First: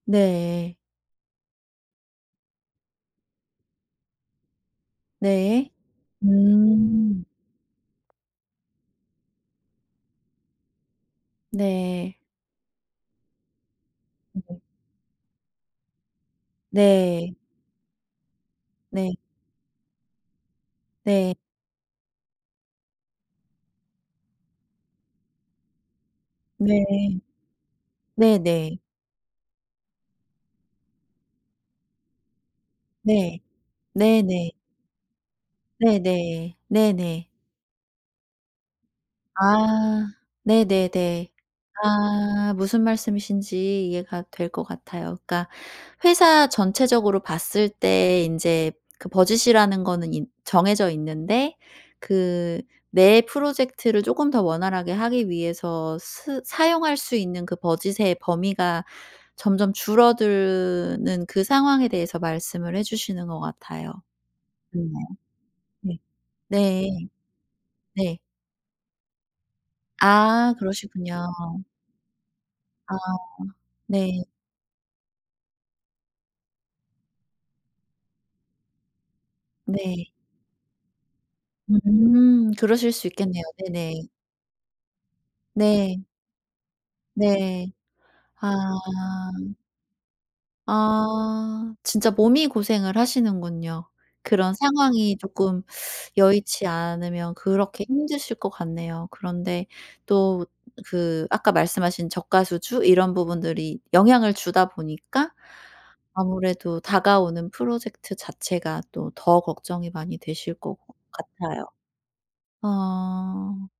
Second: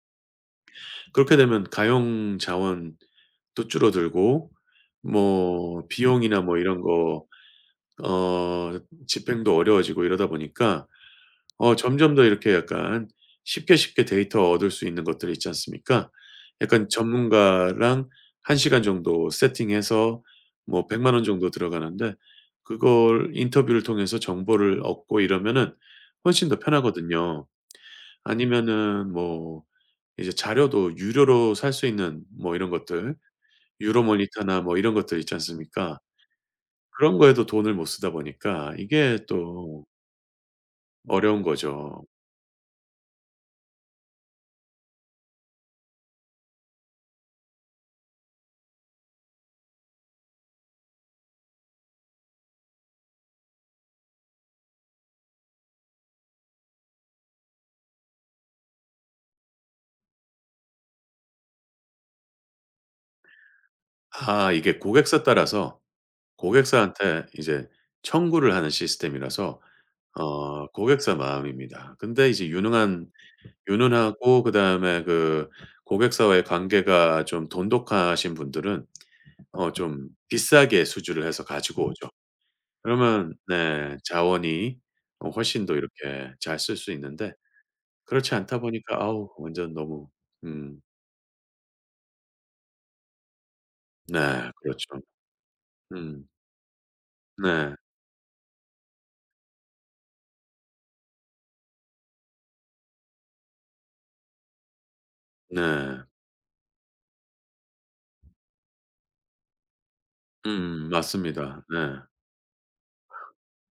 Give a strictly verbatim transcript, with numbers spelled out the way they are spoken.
네. 그렇게 되면 가용 자원도 줄어들고 네. 뭐 비용이나 뭐 이런 거 음. 어 집행도 어려워지고 이러다 보니까 어 점점 네. 더 이렇게 약간 쉽게, 쉽게 음 데이터 네. 얻을 수 있는 것들이 있지 않습니까? 약간 네. 전문가랑 한 시간 네. 정도 세팅해서 뭐 백만 원 네. 정도 들어가는데 그걸 인터뷰를 통해서 정보를 얻고 이러면은 훨씬 더 네. 편하거든요. 네네. 아니면은 뭐 이제 자료도 유료로 살 수 있는 뭐 이런 것들 네. 네네. 유로모니터나 뭐 이런 것들 있지 않습니까? 네네. 그런 네네. 거에도 돈을 못 쓰다 보니까 이게 또 아 네네네. 어려운 거죠. 아 무슨 말씀이신지 이해가 될 것 같아요. 그러니까 회사 전체적으로 봤을 때 인제 그 budge이라는 거는 이 정해져 있는데 그 내 프로젝트를 조금 더 원활하게 하기 위해서 쓰 사용할 수 있는 그 budge의 범위가 점점 줄어드는 그 상황에 대해서 말씀을 해 주시는 것 같아요. 아 이게 네네. 고객사 따라서 네. 네. 고객사한테 이제 네. 청구를 하는 시스템이라서 아 어 고객사 그러시군요. 마음입니다. 근데 이제 아 유능한 네. 유능하고 그다음에 그 고객사와의 관계가 좀 돈독하신 분들은 어 좀 네. 비싸게 수주를 해서 가지고 오죠. 음 그러실 수 그러면 있겠네요. 네 네네. 자원이 어 훨씬 더 네. 이렇게 잘 쓸 수 있는데 네. 그렇지 아. 않다 보니까 아우 완전 너무 음. 아 진짜 몸이 고생을 하시는군요. 네 그런 그렇죠. 상황이 조금 음. 여의치 않으면 네. 그렇게 힘드실 것 같네요. 그런데 또 그 아까 말씀하신 저가 수주 이런 부분들이 영향을 주다 보니까 네. 아무래도 다가오는 프로젝트 자체가 또 더 걱정이 많이 되실 것 음 맞습니다. 같아요. 네. 아.